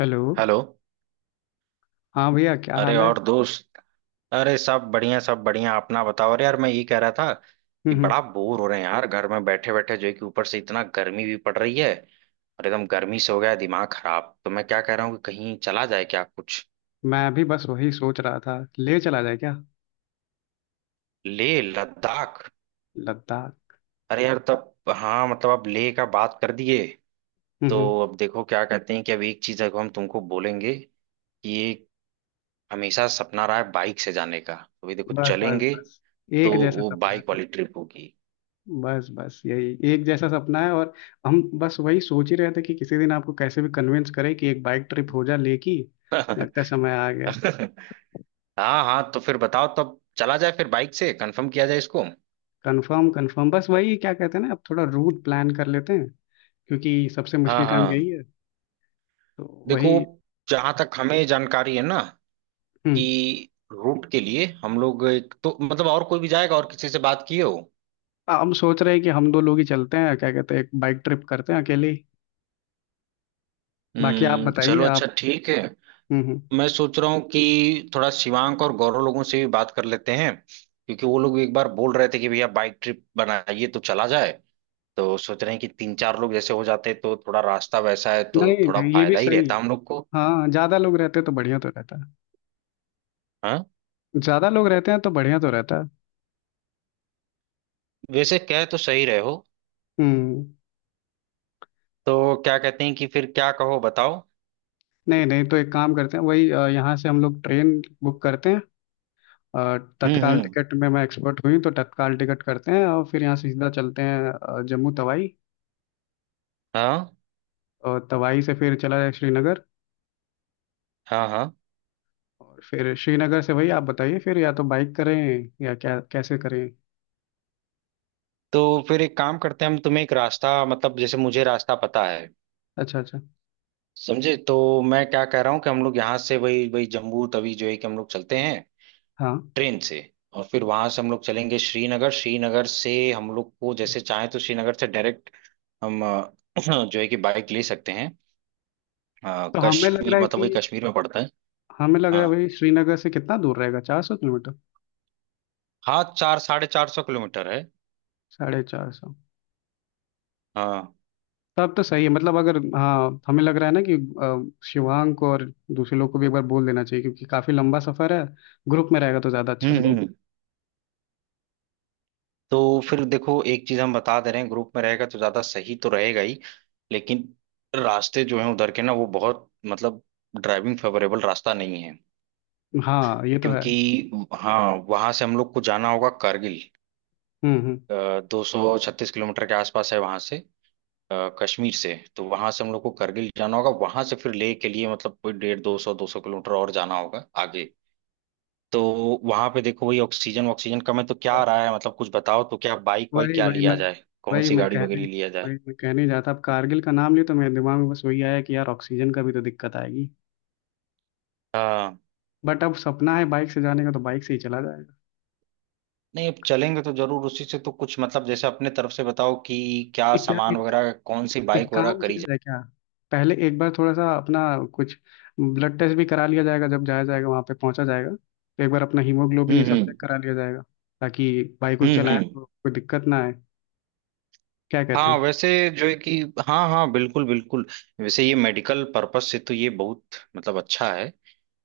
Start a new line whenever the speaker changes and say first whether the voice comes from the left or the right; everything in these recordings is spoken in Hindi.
left: हेलो।
right: हेलो।
left: हाँ भैया, क्या
right: अरे
left: हाल है।
right: और दोस्त। अरे सब बढ़िया सब बढ़िया, अपना बताओ। अरे यार, मैं ये कह रहा था कि
left: हम्म हम्म,
right: बड़ा बोर हो रहे हैं यार, घर में बैठे बैठे जो है कि ऊपर से इतना गर्मी भी पड़ रही है। और एकदम गर्मी से हो गया है दिमाग खराब, तो मैं क्या कह रहा हूँ कि कहीं चला जाए क्या कुछ,
left: मैं भी बस वही सोच रहा था, ले चला जाए क्या।
right: ले लद्दाख।
left: लद्दाख।
right: अरे यार, तब हाँ मतलब अब ले का बात कर दिए।
left: हम्म
right: तो
left: हम्म,
right: अब देखो क्या कहते हैं कि अब एक चीज अगर हम तुमको बोलेंगे कि ये हमेशा सपना रहा है बाइक से जाने का, तो ये देखो
left: बस बस
right: चलेंगे।
left: बस,
right: तो
left: एक जैसा
right: वो
left: सपना है
right: बाइक
left: फिर।
right: वाली ट्रिप होगी।
left: बस बस, यही एक जैसा सपना है। और हम बस वही सोच ही रहे थे कि किसी दिन आपको कैसे भी कन्विंस करें कि एक बाइक ट्रिप हो जा ले की। लगता है समय आ गया।
right: हाँ हाँ, तो फिर बताओ तब चला जाए फिर, बाइक से कंफर्म किया जाए इसको।
left: Confirm confirm. बस वही क्या कहते हैं ना, अब थोड़ा रूट प्लान कर लेते हैं, क्योंकि सबसे
right: हाँ
left: मुश्किल काम
right: हाँ
left: यही है। तो
right: देखो,
left: वही।
right: जहां तक हमें जानकारी है ना
left: हम्म
right: कि रूट के लिए हम लोग एक तो मतलब, और कोई भी जाएगा और किसी से बात किए हो।
left: हम सोच रहे हैं कि हम दो लोग ही चलते हैं, क्या कहते हैं, एक बाइक ट्रिप करते हैं अकेले। बाकी आप
right: हम्म,
left: बताइए,
right: चलो
left: आप।
right: अच्छा ठीक है।
left: हम्म हम्म।
right: मैं सोच रहा हूँ कि थोड़ा शिवांक और गौरव लोगों से भी बात कर लेते हैं क्योंकि वो लोग एक बार बोल रहे थे कि भैया बाइक ट्रिप बनाइए तो चला जाए। तो सोच रहे हैं कि तीन चार लोग जैसे हो जाते तो थोड़ा रास्ता वैसा है तो
left: नहीं
right: थोड़ा
left: नहीं, ये भी
right: फायदा ही
left: सही
right: रहता
left: है।
right: हम लोग को।
left: हाँ, ज्यादा लोग रहते तो बढ़िया तो रहता।
right: हाँ?
left: ज्यादा लोग रहते हैं तो बढ़िया तो रहता।
right: वैसे कह तो सही रहे हो।
left: हम्म।
right: तो क्या कहते हैं कि फिर क्या कहो बताओ।
left: नहीं नहीं, तो एक काम करते हैं, वही यहाँ से हम लोग ट्रेन बुक करते हैं। तत्काल
right: हम्म।
left: टिकट में मैं एक्सपर्ट हुई हूँ, तो तत्काल टिकट करते हैं, और फिर यहाँ से सीधा चलते हैं जम्मू तवाई।
right: हाँ
left: और तवाई से फिर चला जाए श्रीनगर।
right: हाँ हाँ।
left: और फिर श्रीनगर से वही आप बताइए, फिर या तो बाइक करें या क्या कैसे करें।
right: तो फिर एक काम करते हैं, हम तुम्हें एक रास्ता मतलब जैसे मुझे रास्ता पता है।
left: अच्छा अच्छा।
right: समझे? तो मैं क्या कह रहा हूँ कि हम लोग यहाँ से वही वही जम्मू तवी जो है कि हम लोग चलते हैं
left: हाँ
right: ट्रेन से। और फिर वहां से हम लोग चलेंगे श्रीनगर, श्रीनगर से हम लोग को जैसे चाहे तो श्रीनगर से डायरेक्ट हम जो है कि बाइक ले सकते हैं।
left: तो हमें लग
right: कश्मीर
left: रहा है
right: मतलब
left: कि,
right: वही कश्मीर में पड़ता है।
left: हमें लग रहा
right: हाँ
left: है वही श्रीनगर से कितना दूर रहेगा, 400 किलोमीटर।
right: हाँ, चार 450 किलोमीटर है।
left: 450।
right: हाँ,
left: तब तो सही है। मतलब अगर, हाँ, हमें लग रहा है ना कि शिवांग को और दूसरे लोग को भी एक बार बोल देना चाहिए, क्योंकि काफ़ी लंबा सफ़र है। ग्रुप में रहेगा तो ज़्यादा अच्छा
right: हम्म
left: लगेगा।
right: हम्म। तो फिर देखो एक चीज हम बता दे रहे हैं, ग्रुप में रहेगा तो ज्यादा सही तो रहेगा ही, लेकिन रास्ते जो हैं उधर के ना वो बहुत मतलब ड्राइविंग फेवरेबल रास्ता नहीं है।
left: हाँ ये तो है।
right: क्योंकि हाँ, वहां से हम लोग को जाना होगा कारगिल।
left: हम्म।
right: 236 किलोमीटर के आसपास है वहां से, कश्मीर से, तो वहां से हम लोग को कारगिल जाना होगा, वहां से फिर लेह के लिए मतलब कोई डेढ़ दो सौ किलोमीटर और जाना होगा आगे। तो वहां पे देखो वही ऑक्सीजन ऑक्सीजन कम है, तो क्या आ
left: बस
right: रहा है मतलब, कुछ बताओ तो क्या बाइक वाइक
left: वही
right: क्या
left: वही
right: लिया जाए, कौन
left: वही
right: सी
left: मैं
right: गाड़ी
left: कहने
right: वगैरह लिया जाए।
left: मैं कहने जाता, अब कारगिल का नाम लिया तो मेरे दिमाग में बस वही आया कि यार ऑक्सीजन का भी तो दिक्कत आएगी।
right: हाँ,
left: बट अब सपना है बाइक से जाने का, तो बाइक से ही चला जाएगा।
right: नहीं अब चलेंगे तो जरूर उसी से, तो कुछ मतलब जैसे अपने तरफ से बताओ कि क्या
left: इत्या
right: सामान वगैरह कौन सी
left: एक
right: बाइक वगैरह
left: काम
right: करी
left: किया
right: जाए।
left: जाए क्या, पहले एक बार थोड़ा सा अपना कुछ ब्लड टेस्ट भी करा लिया जाएगा। जब जाया जाएगा, वहाँ पे पहुँचा जाएगा, तो एक बार अपना हीमोग्लोबिन ये सब चेक
right: हम्म।
left: करा लिया जाएगा, ताकि बाइक को
right: हम्म
left: चलाएं
right: हम्म।
left: तो कोई दिक्कत ना आए। क्या कहते हैं।
right: हाँ वैसे जो है कि, हाँ हाँ बिल्कुल बिल्कुल। वैसे ये मेडिकल पर्पस से तो ये बहुत मतलब अच्छा है,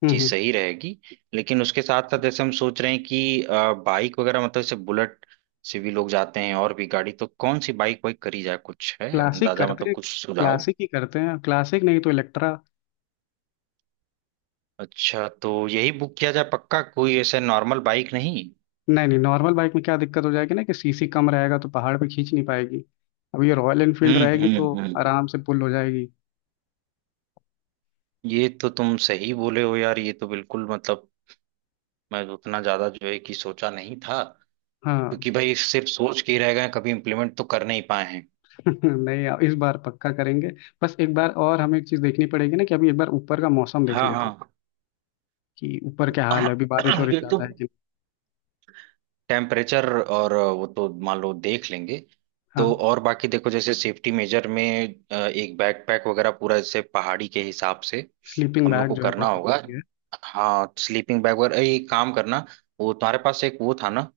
right: चीज
left: हम्म।
right: सही रहेगी। लेकिन उसके साथ साथ जैसे हम सोच रहे हैं कि बाइक वगैरह मतलब जैसे बुलेट से भी लोग जाते हैं और भी गाड़ी, तो कौन सी बाइक वाइक करी जाए, कुछ है
left: क्लासिक
right: अंदाजा
left: करते
right: मतलब
left: हैं,
right: कुछ सुझाव।
left: क्लासिक ही करते हैं, क्लासिक नहीं तो इलेक्ट्रा।
right: अच्छा, तो यही बुक किया जाए पक्का, कोई ऐसे नॉर्मल बाइक नहीं।
left: नहीं नहीं, नॉर्मल बाइक में क्या दिक्कत हो जाएगी ना कि सीसी कम रहेगा तो पहाड़ पे खींच नहीं पाएगी। अब ये रॉयल एनफील्ड रहेगी तो
right: हम्म।
left: आराम से पुल हो जाएगी।
right: ये तो तुम सही बोले हो यार, ये तो बिल्कुल मतलब मैं उतना ज्यादा जो है कि सोचा नहीं था।
left: हाँ।
right: क्योंकि भाई सिर्फ सोच के ही रह गए, कभी इम्प्लीमेंट तो कर नहीं पाए हैं।
left: नहीं, अब इस बार पक्का करेंगे। बस एक बार और हमें एक चीज देखनी पड़ेगी ना कि अभी एक बार ऊपर का मौसम देख लेते हैं
right: हाँ
left: कि ऊपर क्या हाल है,
right: हाँ।
left: अभी बारिश हो रही
right: ये तो
left: ज्यादा है कि नहीं।
right: टेम्परेचर और वो तो मान लो देख लेंगे। तो
left: हाँ,
right: और बाकी देखो जैसे सेफ्टी मेजर में एक बैकपैक वगैरह पूरा जैसे पहाड़ी के हिसाब से
left: स्लीपिंग
right: हम लोग
left: बैग
right: को
left: जो है,
right: करना
left: बहुत
right: होगा।
left: जरूरी है।
right: हाँ स्लीपिंग बैग वगैरह ये काम करना, वो तुम्हारे पास एक वो था ना,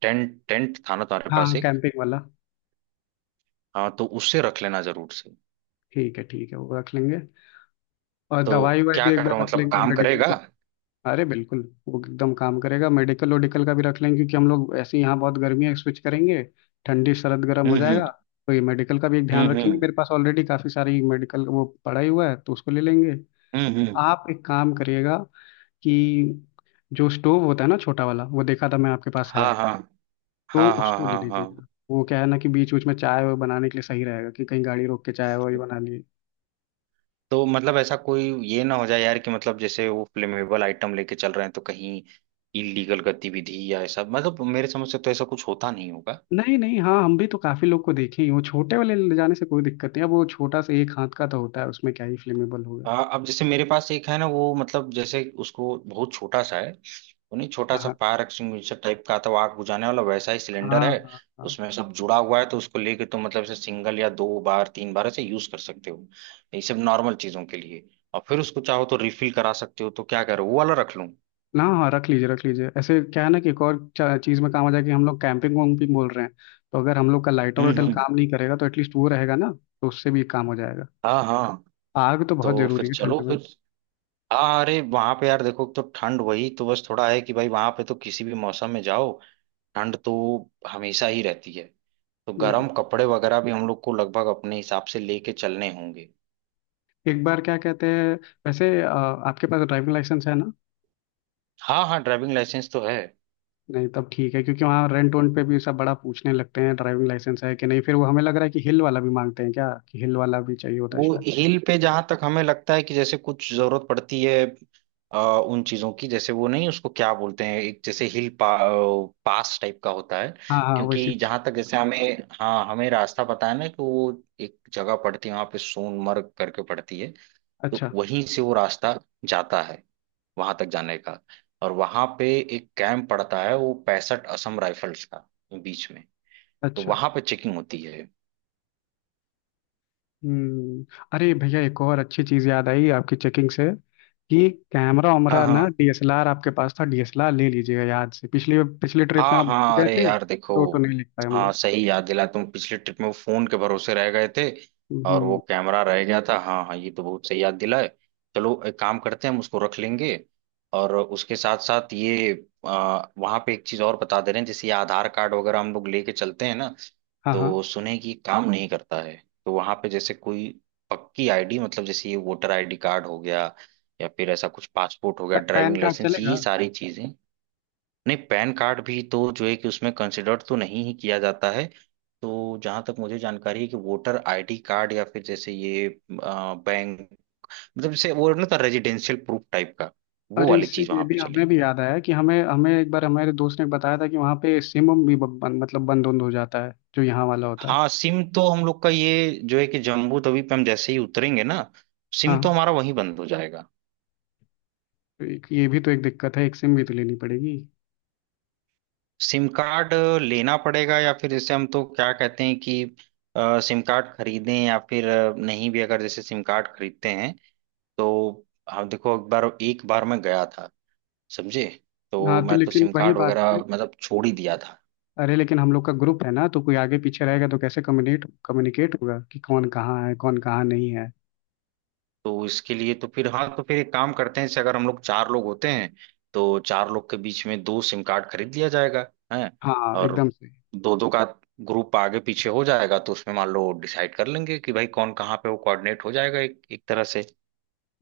right: टेंट टेंट था ना तुम्हारे
left: हाँ
right: पास
left: हाँ,
right: एक।
left: कैंपिंग वाला।
right: हाँ तो उससे रख लेना जरूर से।
left: ठीक है ठीक है, वो रख लेंगे। और
right: तो
left: दवाई वाई
right: क्या
left: भी एक
right: करो
left: बार रख
right: मतलब
left: लेंगे,
right: काम
left: मेडिकल
right: करेगा।
left: भी। अरे बिल्कुल, वो एकदम काम करेगा। मेडिकल वोडिकल का भी रख लेंगे, क्योंकि हम लोग ऐसे ही यहाँ बहुत गर्मी है, स्विच करेंगे, ठंडी सरद, गर्म
right: हम्म
left: हो जाएगा।
right: हम्म
left: तो ये मेडिकल का भी एक ध्यान
right: हम्म
left: रखेंगे।
right: हम्म
left: मेरे पास ऑलरेडी काफी सारी मेडिकल वो पड़ा ही हुआ है, तो उसको ले लेंगे।
right: हम्म हम्म।
left: आप एक काम करिएगा कि जो स्टोव होता है ना, छोटा वाला, वो देखा था मैं आपके पास है।
right: हाँ हाँ
left: तो
right: हाँ हाँ
left: उसको ले
right: हाँ हाँ।
left: लीजिएगा। वो क्या है ना कि बीच बीच में चाय वो बनाने के लिए सही रहेगा कि कहीं गाड़ी रोक के चाय वही बना लिए।
right: तो मतलब ऐसा कोई ये ना हो जाए यार कि मतलब जैसे वो फ्लेमेबल आइटम लेके चल रहे हैं तो कहीं इलीगल गतिविधि या ऐसा मतलब, मेरे समझ से तो ऐसा कुछ होता नहीं होगा।
left: नहीं नहीं, हाँ हम भी तो काफी लोग को देखे ही हैं। वो छोटे वाले ले जाने से कोई दिक्कत नहीं है। वो छोटा सा एक हाथ का तो होता है, उसमें क्या ही फ्लेमेबल होगा।
right: अब जैसे मेरे पास एक है ना, वो मतलब जैसे उसको, बहुत छोटा सा है, वो नहीं, छोटा सा
left: हाँ
right: फायर एक्सटिंग्विशर टाइप का आता है, वो आग बुझाने वाला वैसा ही सिलेंडर
left: हाँ
right: है।
left: हाँ हाँ।
right: उसमें सब जुड़ा हुआ है तो उसको लेके तो मतलब ऐसे सिंगल या दो बार तीन बार ऐसे यूज कर सकते हो, ये सब नॉर्मल चीजों के लिए। और फिर उसको चाहो तो रिफिल करा सकते हो, तो क्या करो वो वाला रख लूं।
left: ना, हाँ, रख लीजिए रख लीजिए। ऐसे क्या है ना कि एक और चीज़ में काम आ जाए। कि हम लोग कैंपिंग वैम्पिंग बोल रहे हैं, तो अगर हम लोग का लाइटर वाइटर
right: हम्म।
left: काम नहीं करेगा, तो एटलीस्ट वो रहेगा ना, तो उससे भी काम हो जाएगा।
right: हाँ हाँ।
left: आग तो बहुत
right: तो फिर
left: जरूरी है
right: चलो फिर,
left: ठंड
right: हाँ अरे वहां पे यार देखो, तो ठंड वही तो बस थोड़ा है कि भाई वहां पे तो किसी भी मौसम में जाओ, ठंड तो हमेशा ही रहती है। तो
left: में।
right: गर्म कपड़े वगैरह भी हम लोग को लगभग अपने हिसाब से लेके चलने होंगे।
left: एक बार क्या कहते हैं, वैसे आपके पास ड्राइविंग लाइसेंस है ना।
right: हाँ हाँ, ड्राइविंग लाइसेंस तो है।
left: नहीं तब ठीक है, क्योंकि वहाँ रेंट वेंट पे भी सब बड़ा पूछने लगते हैं ड्राइविंग लाइसेंस है कि नहीं। फिर वो हमें लग रहा है कि हिल वाला भी मांगते हैं क्या, कि हिल वाला भी चाहिए होता है
right: वो
left: शायद।
right: हिल पे जहां तक हमें लगता है कि जैसे कुछ जरूरत पड़ती है उन चीजों की, जैसे वो नहीं उसको क्या बोलते हैं, एक जैसे हिल पास टाइप का होता है।
left: हाँ हाँ, वैसे।
right: क्योंकि जहां तक जैसे हमें, हाँ हमें रास्ता पता है ना कि वो एक जगह पड़ती है वहां पे सोनमर्ग करके पड़ती है। तो
left: अच्छा।
right: वहीं से वो रास्ता जाता है वहां तक जाने का। और वहां पे एक कैंप पड़ता है वो 65 असम राइफल्स का, बीच में। तो
left: अच्छा।
right: वहां पे चेकिंग होती है।
left: हम्म। अरे भैया, एक और अच्छी चीज़ याद आई आपकी चेकिंग से, कि कैमरा
right: हाँ
left: वैमरा
right: हाँ
left: ना, डीएसएलआर आपके पास था, डीएसएलआर ले लीजिएगा याद से। पिछली पिछली ट्रिप में
right: हाँ
left: आप भूल
right: हाँ।
left: गए
right: अरे
left: थे,
right: यार देखो,
left: तो नहीं लिख पाए हम
right: हाँ
left: लोग।
right: सही याद दिला, तुम पिछले ट्रिप में वो फोन के भरोसे रह गए थे, और वो
left: हम्म।
right: कैमरा रह गया था। हाँ हाँ, ये तो बहुत सही याद दिलाए। चलो एक काम करते हैं, हम उसको रख लेंगे। और उसके साथ साथ ये वहाँ पे एक चीज और बता दे रहे हैं, जैसे ये आधार कार्ड वगैरह हम लोग लेके चलते हैं ना,
left: हाँ हाँ।
right: तो सुने कि हाँ काम, हाँ नहीं करता है। तो वहाँ पे जैसे कोई पक्की आईडी मतलब जैसे ये वोटर आईडी कार्ड हो गया, या फिर ऐसा कुछ पासपोर्ट हो गया, ड्राइविंग
left: पैन कार्ड
right: लाइसेंस, ये
left: चलेगा।
right: सारी चीजें। नहीं, पैन कार्ड भी तो जो है कि उसमें कंसिडर तो नहीं ही किया जाता है। तो जहां तक मुझे जानकारी है कि वोटर आईडी कार्ड, या फिर जैसे ये बैंक मतलब जैसे वो ना था रेजिडेंशियल प्रूफ टाइप का, वो
left: अरे
right: वाली
left: इससे
right: चीज
left: ये
right: वहां पे
left: भी हमें भी
right: चलेगी।
left: याद आया कि हमें हमें एक बार हमारे दोस्त ने बताया था कि वहाँ पे सिम उम भी बंद, मतलब बंद उंद हो जाता है जो यहाँ वाला होता है।
right: हाँ, सिम तो हम लोग का ये जो है कि जम्बू तवी पे हम जैसे ही उतरेंगे ना, सिम तो
left: हाँ,
right: हमारा वहीं बंद हो जाएगा।
left: तो एक ये भी तो एक दिक्कत है, एक सिम भी तो लेनी पड़ेगी।
right: सिम कार्ड लेना पड़ेगा, या फिर जैसे हम तो क्या कहते हैं कि सिम कार्ड खरीदें, या फिर नहीं भी, अगर जैसे सिम कार्ड खरीदते हैं तो, हाँ देखो, एक बार मैं गया था। समझे? तो
left: हाँ, तो
right: मैं तो
left: लेकिन
right: सिम
left: वही
right: कार्ड
left: बात है
right: वगैरह
left: ना,
right: मतलब छोड़ ही दिया था।
left: अरे लेकिन हम लोग का ग्रुप है ना, तो कोई आगे पीछे रहेगा तो कैसे कम्युनिकेट कम्युनिकेट होगा कि कौन कहाँ है, कौन कहाँ नहीं है।
right: तो इसके लिए तो फिर, हाँ तो फिर एक काम करते हैं, जैसे अगर हम लोग चार लोग होते हैं तो चार लोग के बीच में दो सिम कार्ड खरीद लिया जाएगा, है।
left: हाँ
right: और
left: एकदम से।
right: दो दो का ग्रुप आगे पीछे हो जाएगा, तो उसमें मान लो डिसाइड कर लेंगे कि भाई कौन कहाँ पे वो, कोऑर्डिनेट हो जाएगा एक, एक तरह से।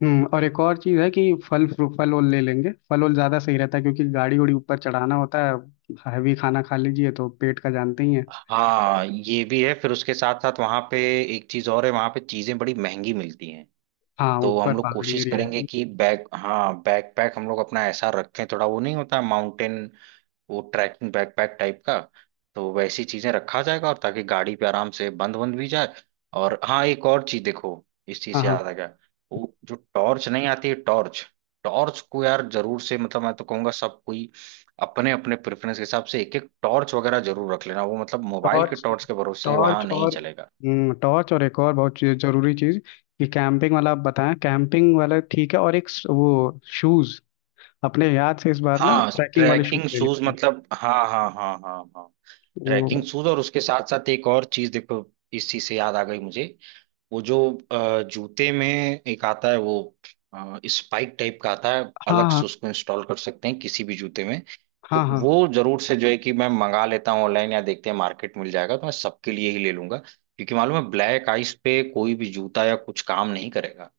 left: हम्म, और एक और चीज़ है कि फल फल वल ले लेंगे। फल वल ज़्यादा सही रहता है क्योंकि गाड़ी उड़ी ऊपर चढ़ाना होता है, हैवी खाना खा लीजिए तो पेट का जानते ही है।
right: हाँ ये भी है, फिर उसके साथ साथ वहां पे एक चीज और है, वहां पे चीजें बड़ी महंगी मिलती हैं।
left: हाँ
right: तो
left: ऊपर
right: हम लोग
left: पहाड़ी
right: कोशिश
left: एरिया
right: करेंगे
left: है।
right: कि बैग, हाँ बैकपैक हम लोग अपना ऐसा रखें, थोड़ा वो नहीं होता माउंटेन, वो ट्रैकिंग बैकपैक टाइप का। तो वैसी चीजें रखा जाएगा, और ताकि गाड़ी पे आराम से बंद बंद भी जाए। और हाँ एक और चीज देखो, इस चीज
left: हाँ
right: से याद
left: हाँ।
right: आ गया, वो जो टॉर्च नहीं आती है टॉर्च, टॉर्च को यार जरूर से मतलब मैं तो कहूंगा सब कोई अपने अपने प्रेफरेंस के हिसाब से एक एक टॉर्च वगैरह जरूर रख लेना, वो मतलब मोबाइल के
left: टॉर्च,
right: टॉर्च के भरोसे वहां
left: टॉर्च
right: नहीं
left: और
right: चलेगा।
left: टॉर्च और एक और बहुत जरूरी चीज कि कैंपिंग वाला आप बताएं, कैंपिंग वाला ठीक है। और एक वो शूज अपने याद से इस बार ना
right: हाँ
left: ट्रैकिंग वाले शूज
right: ट्रैकिंग
left: ले
right: शूज
left: लेंगे।
right: मतलब, हाँ हाँ हाँ हाँ हाँ।
left: वो
right: ट्रैकिंग शूज और उसके साथ साथ एक और चीज देखो, इस चीज से याद आ गई मुझे, वो जो जूते में एक आता है, वो स्पाइक टाइप का आता है
left: हाँ
right: अलग से,
left: हाँ
right: उसको इंस्टॉल कर सकते हैं किसी भी जूते में।
left: हाँ
right: तो
left: हाँ।
right: वो जरूर से जो है कि मैं मंगा लेता हूँ ऑनलाइन, या देखते हैं मार्केट मिल जाएगा, तो मैं सबके लिए ही ले लूंगा क्योंकि मालूम है ब्लैक आइस पे कोई भी जूता या कुछ काम नहीं करेगा।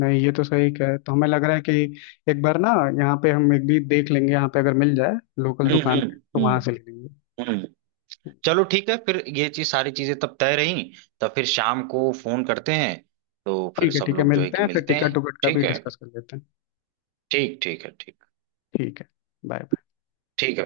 left: नहीं, ये तो सही कह रहे हैं। तो हमें लग रहा है कि एक बार ना यहाँ पे हम एक भी देख लेंगे, यहाँ पे अगर मिल जाए लोकल
right: हम्म
left: दुकान
right: हम्म
left: पे, तो वहां से ले
right: हम्म
left: लेंगे।
right: हम्म। चलो ठीक है फिर, ये चीज सारी चीजें तब तय रही। तो फिर शाम को फोन करते हैं, तो फिर
left: ठीक है
right: सब
left: ठीक है,
right: लोग जो है
left: मिलते
right: कि
left: हैं फिर।
right: मिलते
left: टिकट
right: हैं।
left: टुकट का भी
right: ठीक है,
left: डिस्कस कर लेते हैं।
right: ठीक ठीक है, ठीक
left: ठीक है। बाय।
right: ठीक।